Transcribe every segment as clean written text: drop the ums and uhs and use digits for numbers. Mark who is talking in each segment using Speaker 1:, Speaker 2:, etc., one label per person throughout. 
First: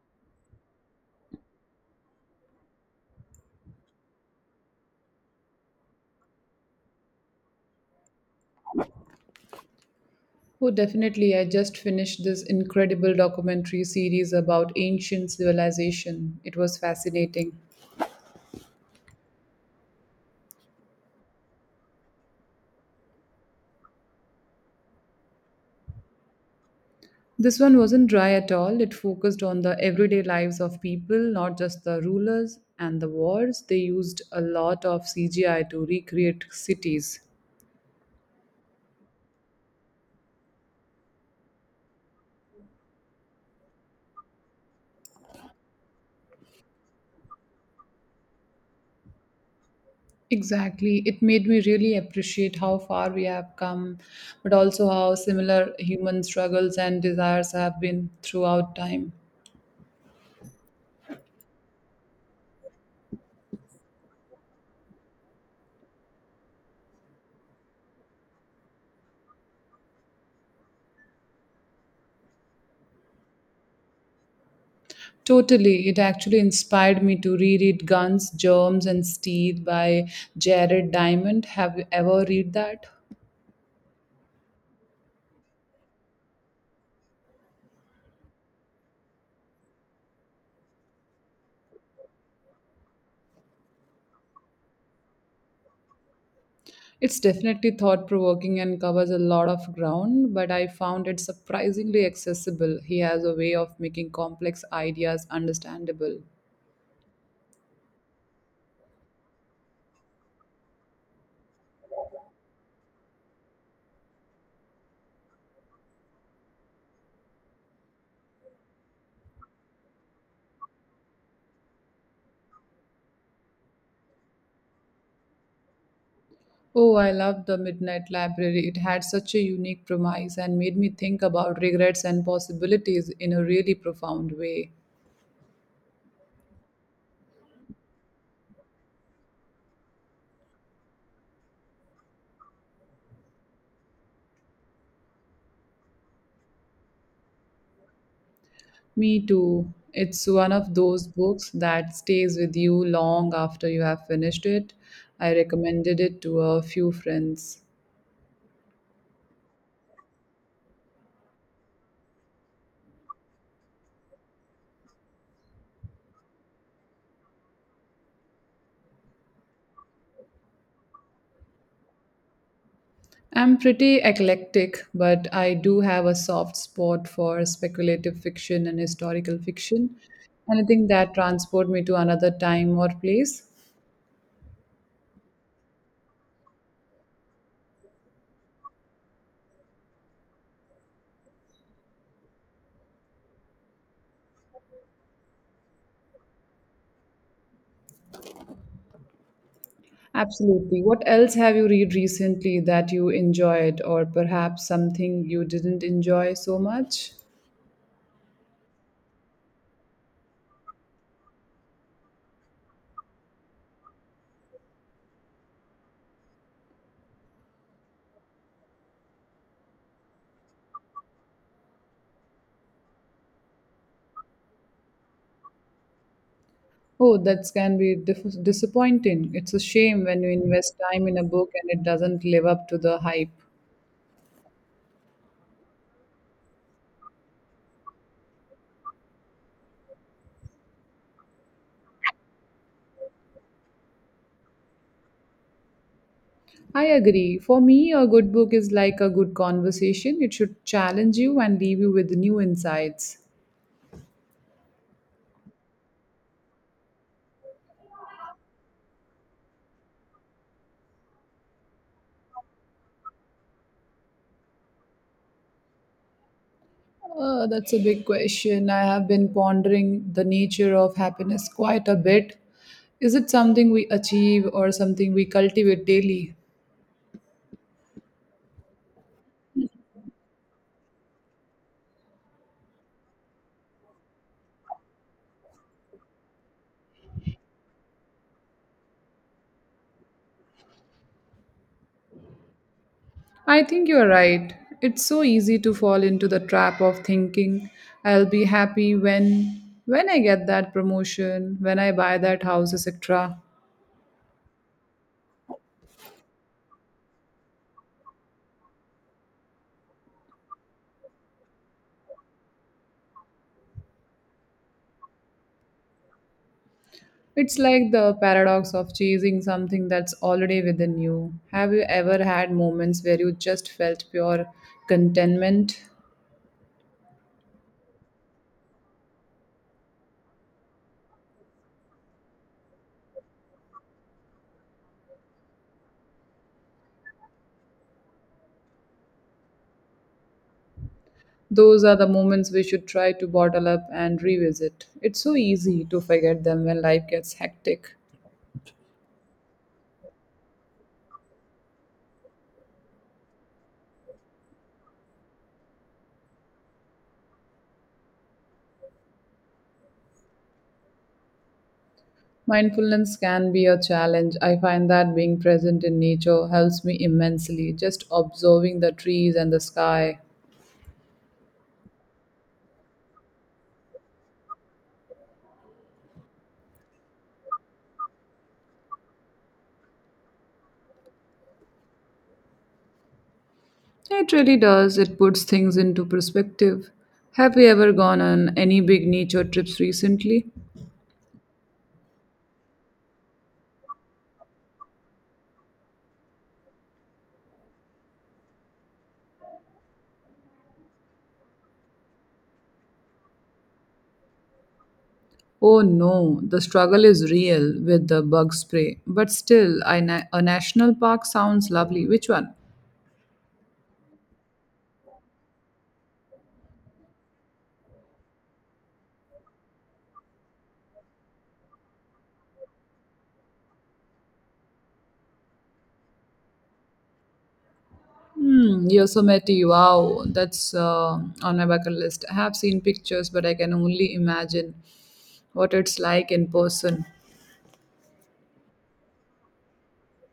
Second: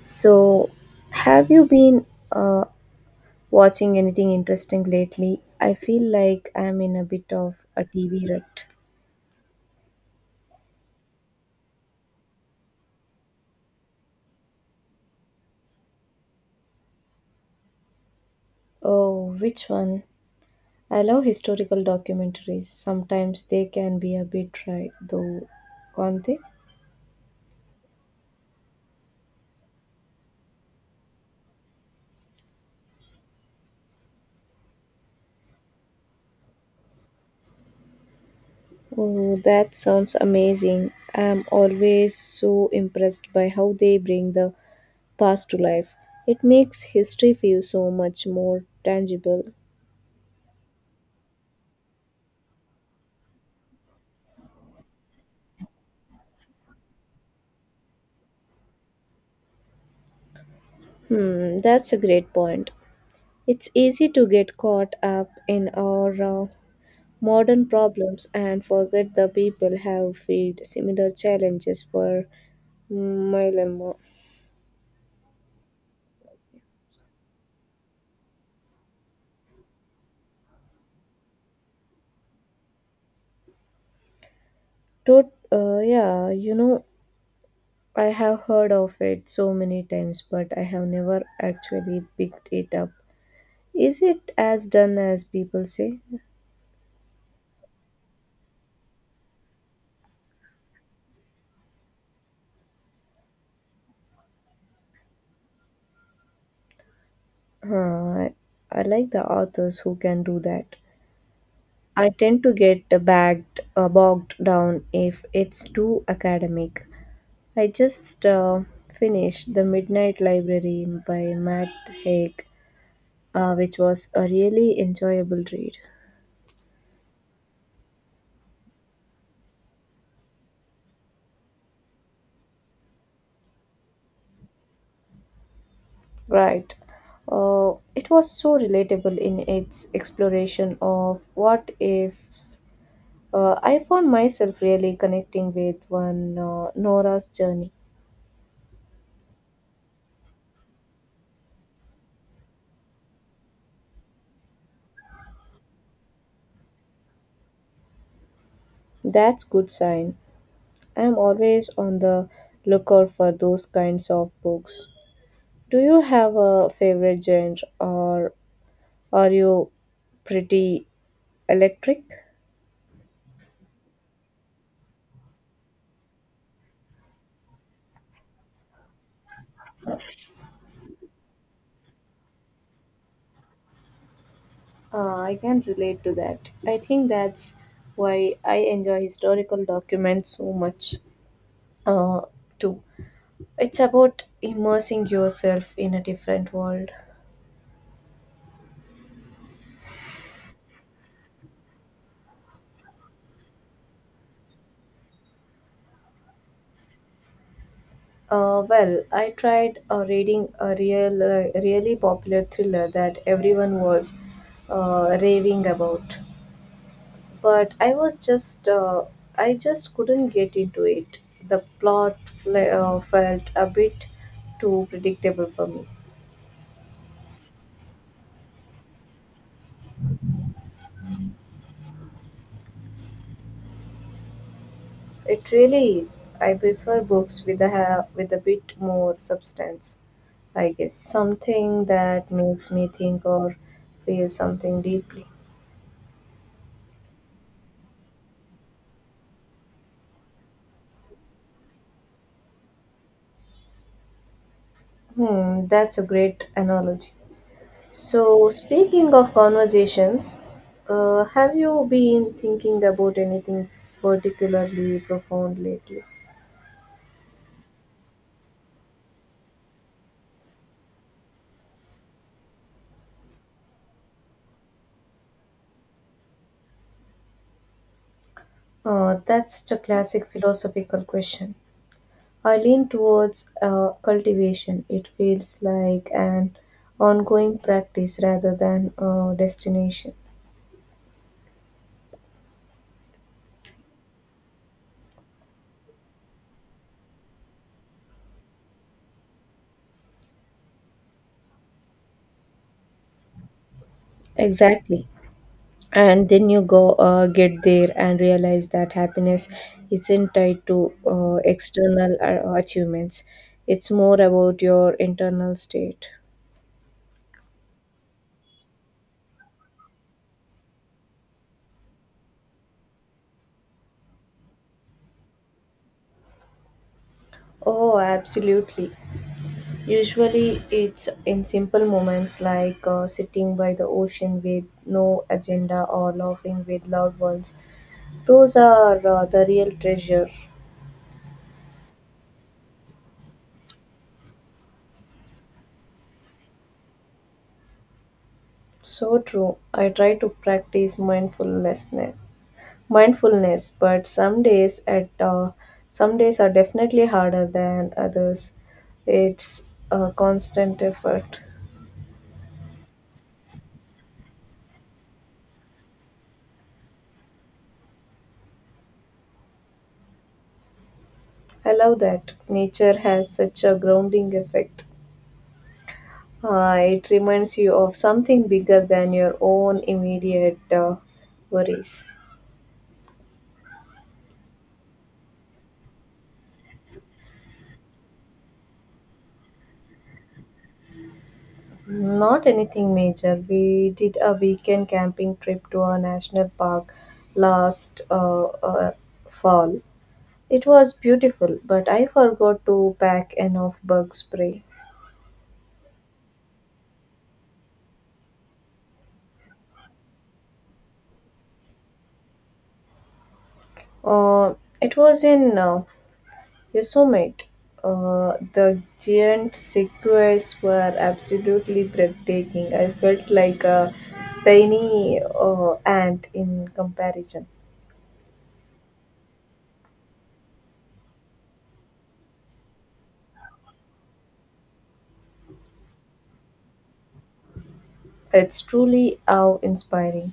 Speaker 1: So, have you been watching anything interesting lately? I feel like I'm in a bit of a TV rut.
Speaker 2: Oh, definitely. I just finished this incredible documentary series about ancient civilization. It was fascinating.
Speaker 1: Oh, which one? I love historical documentaries. Sometimes they can be a bit dry, though, can't they?
Speaker 2: This one wasn't dry at all. It focused on the everyday lives of people, not just the rulers and the wars. They used a lot of CGI to recreate cities.
Speaker 1: Oh, that sounds amazing. I'm always so impressed by how they bring the past to life. It makes history feel so much more tangible.
Speaker 2: Exactly. It made me really appreciate how far we have come, but also how similar human struggles and desires have been throughout time.
Speaker 1: Hmm, that's a great point. It's easy to get caught up in our modern problems and forget the people have faced similar challenges for mile and more.
Speaker 2: Totally. It actually inspired me to reread Guns, Germs, and Steel by Jared Diamond. Have you ever read that?
Speaker 1: Yeah, I have heard of it so many times, but I have never actually picked it up. Is it as done as people say?
Speaker 2: It's definitely thought provoking and covers a lot of ground, but I found it surprisingly accessible. He has a way of making complex ideas understandable.
Speaker 1: Huh, I like the authors who can do that. I tend to get bogged down if it's too academic. I just finished The Midnight Library by Matt Haig, which was a really enjoyable read.
Speaker 2: Oh, I love The Midnight Library. It had such a unique premise and made me think about regrets and possibilities in a really profound way.
Speaker 1: Right. It was so relatable in its exploration of what ifs. I found myself really connecting with one Nora's journey.
Speaker 2: Me too. It's one of those books that stays with you long after you have finished it. I recommended it to a few friends.
Speaker 1: That's good sign. I am always on the lookout for those kinds of books. Do you have a favorite genre, or are you pretty electric.
Speaker 2: I'm pretty eclectic, but I do have a soft spot for speculative fiction and historical fiction. Anything that transport me to another time or place.
Speaker 1: I can relate to that. I think that's why I enjoy historical documents so much, uh, too. It's about immersing yourself in a different world.
Speaker 2: Absolutely. What else have you read recently that you enjoyed, or perhaps something you didn't enjoy so much?
Speaker 1: Well, I tried reading really popular thriller that everyone was raving about, but I just couldn't get into it. The plot felt a bit too predictable for me.
Speaker 2: Oh, that can be disappointing. It's a shame when you invest time in a book and it doesn't live up to the hype.
Speaker 1: It really is. I prefer books with a bit more substance. I guess something that makes me think or feel something deeply.
Speaker 2: I agree. For me, a good book is like a good conversation. It should challenge you and leave you with new insights.
Speaker 1: Hmm, that's a great analogy. So, speaking of conversations, have you been thinking about anything particularly profound lately?
Speaker 2: That's a big question. I have been pondering the nature of happiness quite a bit. Is it something we achieve or something we cultivate daily?
Speaker 1: That's such a classic philosophical question. I lean towards cultivation. It feels like an ongoing practice rather than a destination.
Speaker 2: I think you're right. It's so easy to fall into the trap of thinking I'll be happy when I get that promotion, when I buy that house, etc.
Speaker 1: Exactly. And then you go get there and realize that happiness isn't tied to external achievements. It's more about your internal state.
Speaker 2: It's like the paradox of chasing something that's already within you. Have you ever had moments where you just felt pure contentment?
Speaker 1: Oh, absolutely. Usually, it's in simple moments like sitting by the ocean with no agenda or laughing with loved ones. Those are the real treasure.
Speaker 2: Those are the moments we should try to bottle up and revisit. It's so easy to forget them when life gets hectic.
Speaker 1: So true. I try to practice mindfulness, but some days are definitely harder than others. It's a constant effort.
Speaker 2: Mindfulness can be a challenge. I find that being present in nature helps me immensely, just observing the trees and the sky.
Speaker 1: I love that nature has such a grounding effect. It reminds you of something bigger than your own immediate worries.
Speaker 2: It really does. It puts things into perspective. Have you ever gone on any big nature trips recently?
Speaker 1: Not anything major. We did a weekend camping trip to a national park last fall. It was beautiful, but I forgot to pack enough bug spray.
Speaker 2: Oh no, the struggle is real with the bug spray. But still, a national park sounds lovely. Which one?
Speaker 1: Uh, it was in Yosemite. The giant sequoias were absolutely breathtaking. I felt like a tiny ant in comparison.
Speaker 2: Hmm, Yosemite, wow, that's on my bucket list. I have seen pictures, but I can only imagine what it's like in person.
Speaker 1: It's truly awe inspiring.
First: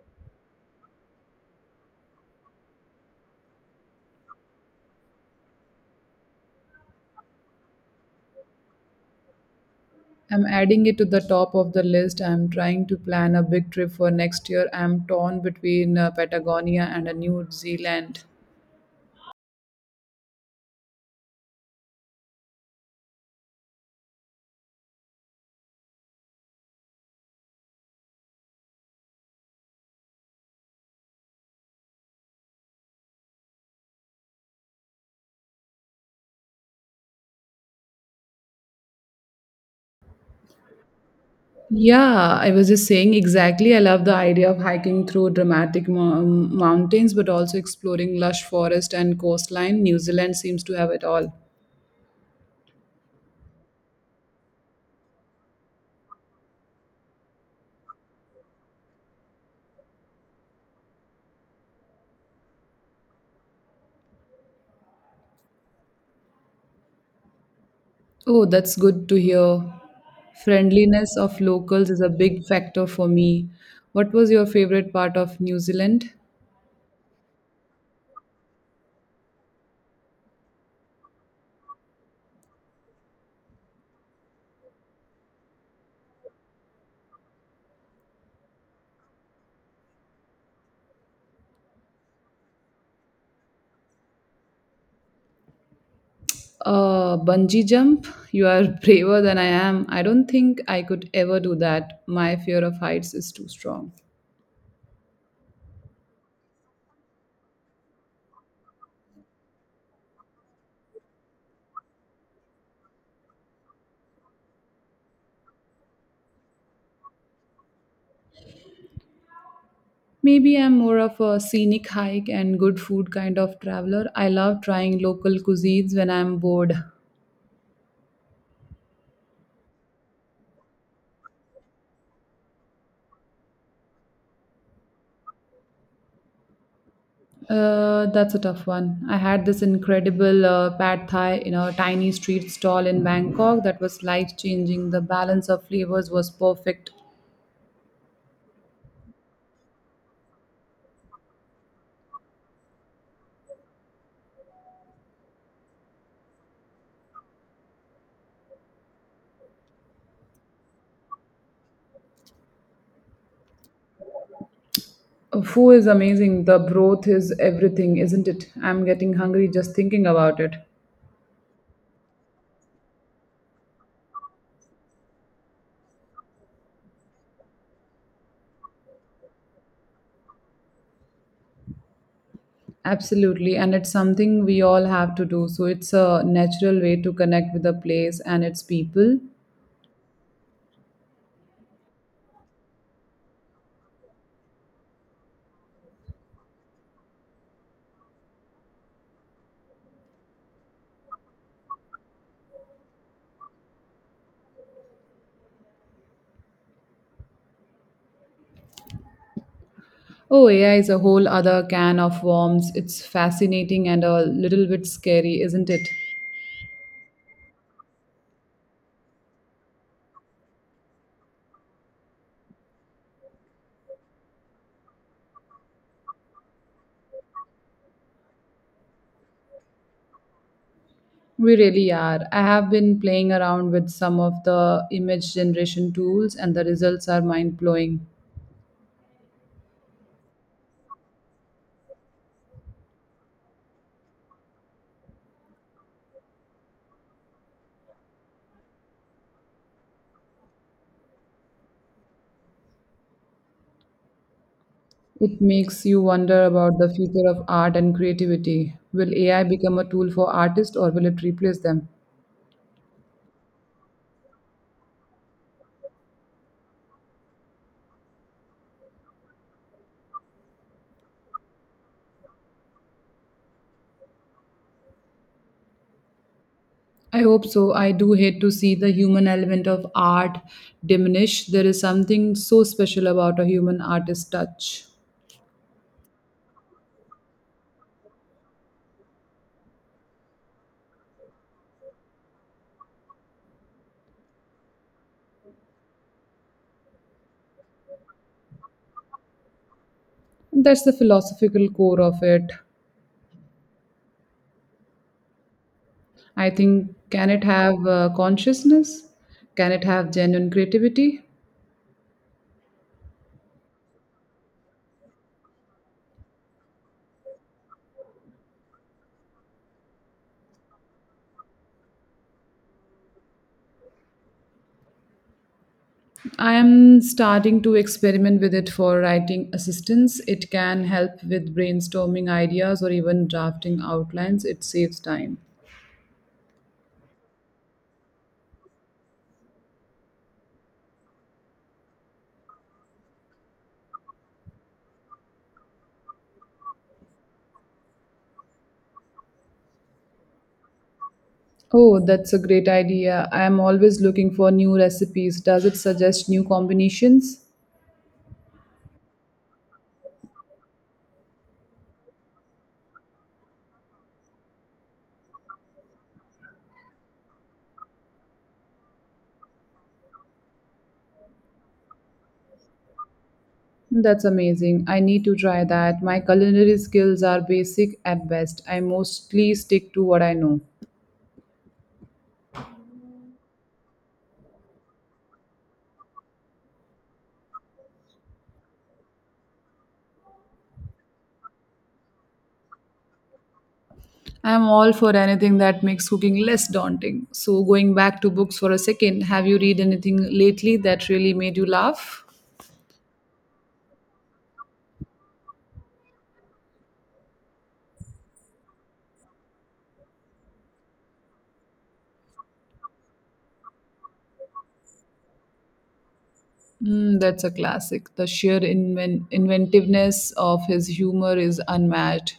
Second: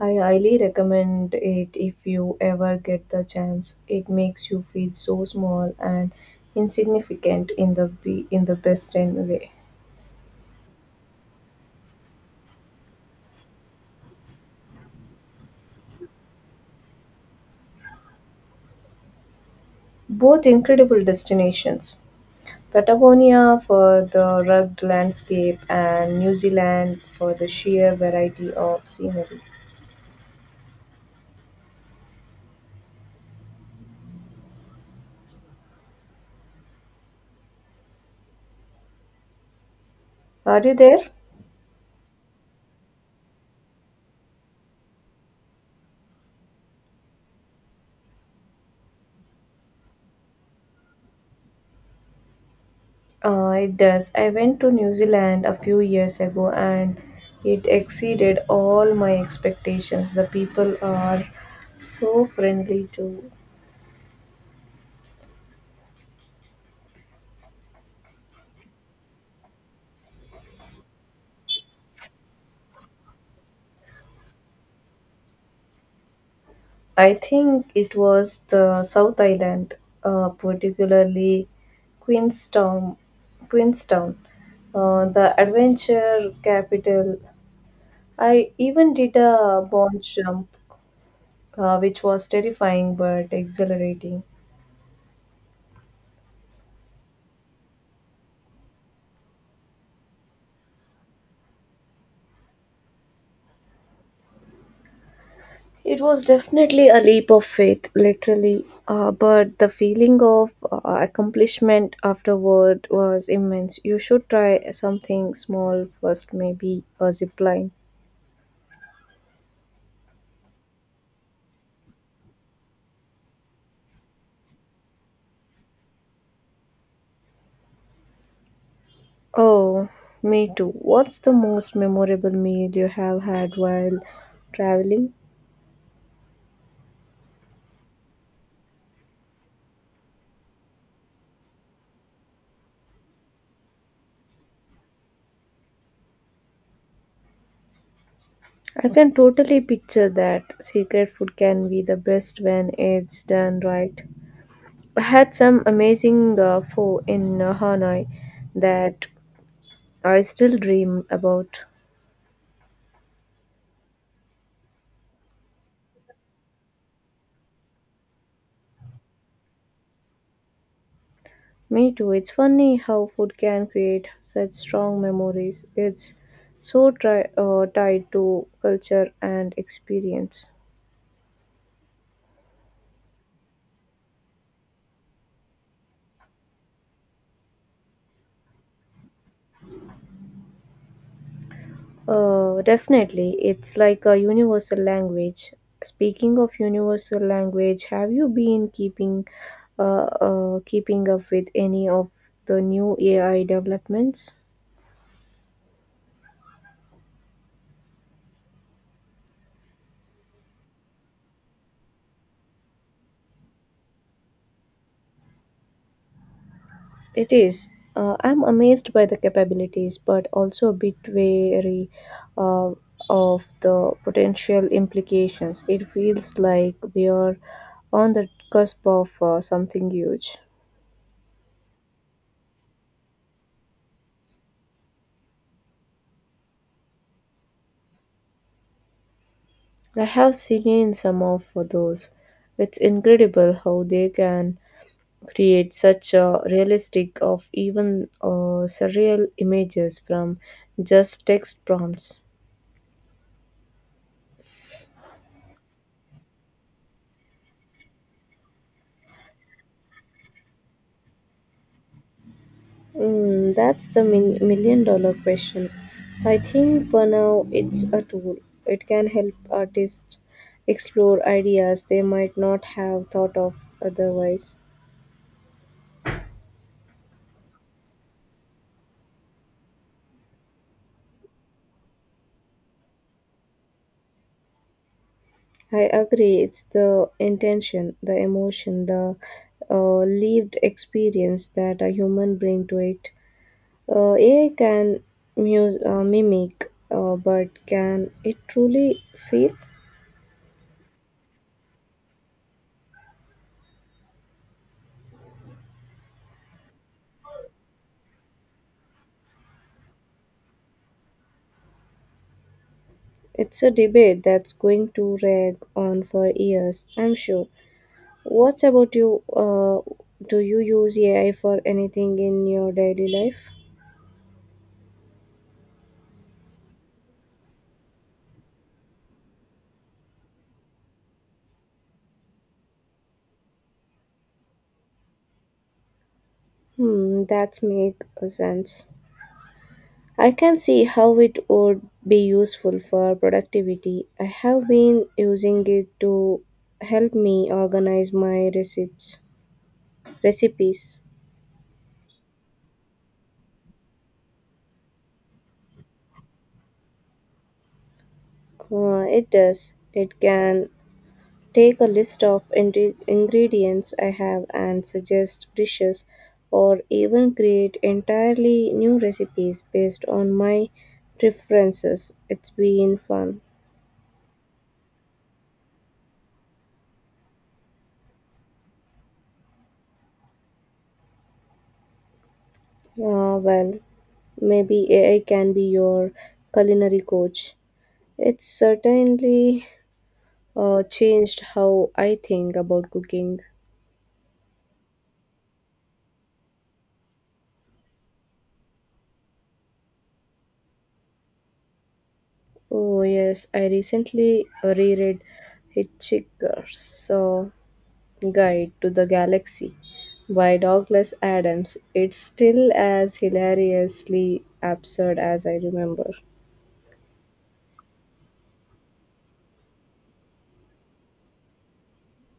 Speaker 1: I highly recommend it if you ever get the chance. It makes you feel so small and insignificant in the best in way.
Speaker 2: I'm adding it to the top of the list. I'm trying to plan a big trip for next year. I'm torn between Patagonia and New Zealand.
Speaker 1: Both incredible destinations. Patagonia for the rugged landscape and New Zealand for the sheer variety of scenery. Are you there?
Speaker 2: Yeah, I was just saying exactly. I love the idea of hiking through mountains, but also exploring lush forest and coastline. New Zealand seems to have it all.
Speaker 1: It does. I went to New Zealand a few years ago and it exceeded all my expectations. The people are so friendly too.
Speaker 2: Oh, that's good to hear. Friendliness of locals is a big factor for me. What was your favorite part of New Zealand?
Speaker 1: I think it was the South Island, particularly Queenstown. Queenstown, the adventure capital. I even did a bungee jump, which was terrifying but exhilarating.
Speaker 2: Bungee jump. You are braver than I am. I don't think I could ever do that. My fear of heights is too strong.
Speaker 1: It was definitely a leap of faith, literally, but the feeling of accomplishment afterward was immense. You should try something small first, maybe a zip line.
Speaker 2: Maybe I'm more of a scenic hike and good food kind of traveler. I love trying local cuisines when I'm bored.
Speaker 1: Oh, me too. What's the most memorable meal you have had while traveling?
Speaker 2: That's a tough one. I had this incredible pad thai in a tiny street stall in Bangkok that was life changing. The balance of flavors was perfect.
Speaker 1: I can totally picture that. Secret food can be the best when it's done right. I had some amazing pho in Hanoi that I still dream about.
Speaker 2: Pho is amazing. The broth is everything, isn't it? I'm getting hungry just thinking about it.
Speaker 1: Me too. It's funny how food can create such strong memories. It's so tied to culture and experience.
Speaker 2: Absolutely, and it's something we all have to do. So it's a natural way to connect with the place and its people.
Speaker 1: Definitely. It's like a universal language. Speaking of universal language, have you been keeping up with any of the new AI developments?
Speaker 2: Oh, AI is a whole other can of worms. It's fascinating and a little bit scary, isn't it?
Speaker 1: It is. I'm amazed by the capabilities, but also a bit wary uh, of the potential implications. It feels like we are on the cusp of something huge.
Speaker 2: We really are. I have been playing around with some of the image generation tools, and the results are mind blowing.
Speaker 1: I have seen some of those. It's incredible how they can create such a realistic of even surreal images from just text prompts.
Speaker 2: It makes you wonder about the future of art and creativity. Will AI become a tool for artists or will it replace them?
Speaker 1: Mm, that's the million dollar question. I think for now it's a tool. It can help artists explore ideas they might not have thought of otherwise.
Speaker 2: I hope so. I do hate to see the human element of art diminish. There is something so special about a human artist touch.
Speaker 1: I agree, it's the intention, the emotion, the lived experience that a human bring to it. AI can mimic, but can it truly feel?
Speaker 2: That's the philosophical core of it. I think can it have consciousness? Can it have genuine creativity?
Speaker 1: It's a debate that's going to rag on for years, I'm sure. What's about you? Do you use AI for anything in your daily life?
Speaker 2: I am starting to experiment with it for writing assistance. It can help with brainstorming ideas or even drafting outlines. It saves time.
Speaker 1: Hmm, that makes sense. I can see how it would be useful for productivity. I have been using it to help me organize my recipes. Recipes.
Speaker 2: Oh, that's a great idea. I am always looking for new recipes. Does it suggest new combinations?
Speaker 1: It does. It can take a list of ingredients I have and suggest dishes, or even create entirely new recipes based on my preferences. It's been fun.
Speaker 2: That's amazing. I need to try that. My culinary skills are basic at best. I mostly stick to what I know.
Speaker 1: Well, maybe AI can be your culinary coach. It's certainly changed how I think about cooking.
Speaker 2: I'm all for anything that makes cooking less daunting. So, going back to books for a second, have you read anything lately that really made you laugh?
Speaker 1: Oh, yes, I recently reread Hitchhiker's Guide to the Galaxy by Douglas Adams. It's still as hilariously absurd as I remember.
Speaker 2: Mm, that's a classic. The sheer inventiveness of his humor is unmatched.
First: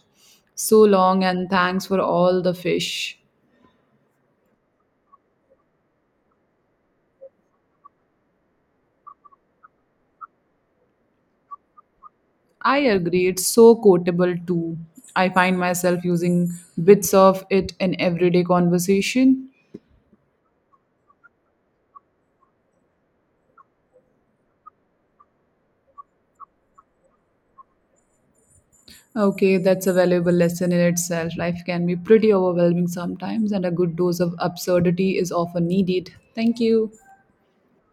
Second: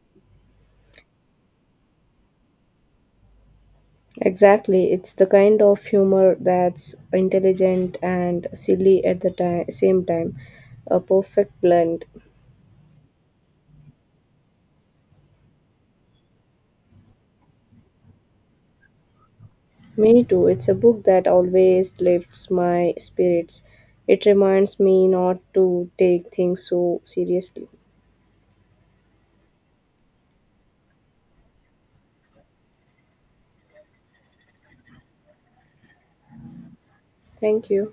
Speaker 2: So long, and thanks for all the fish.
Speaker 1: Exactly, it's the kind of humor that's intelligent and silly at the same time. A perfect blend.
Speaker 2: I agree, it's so quotable too. I find myself using bits of it in everyday conversation.
Speaker 1: Me too, it's a book that always lifts my spirits. It reminds me not to take things so seriously.
Speaker 2: Okay, that's a valuable lesson in itself. Life can be pretty overwhelming sometimes, and a good dose of absurdity is often needed. Thank you.
Speaker 1: Thank you.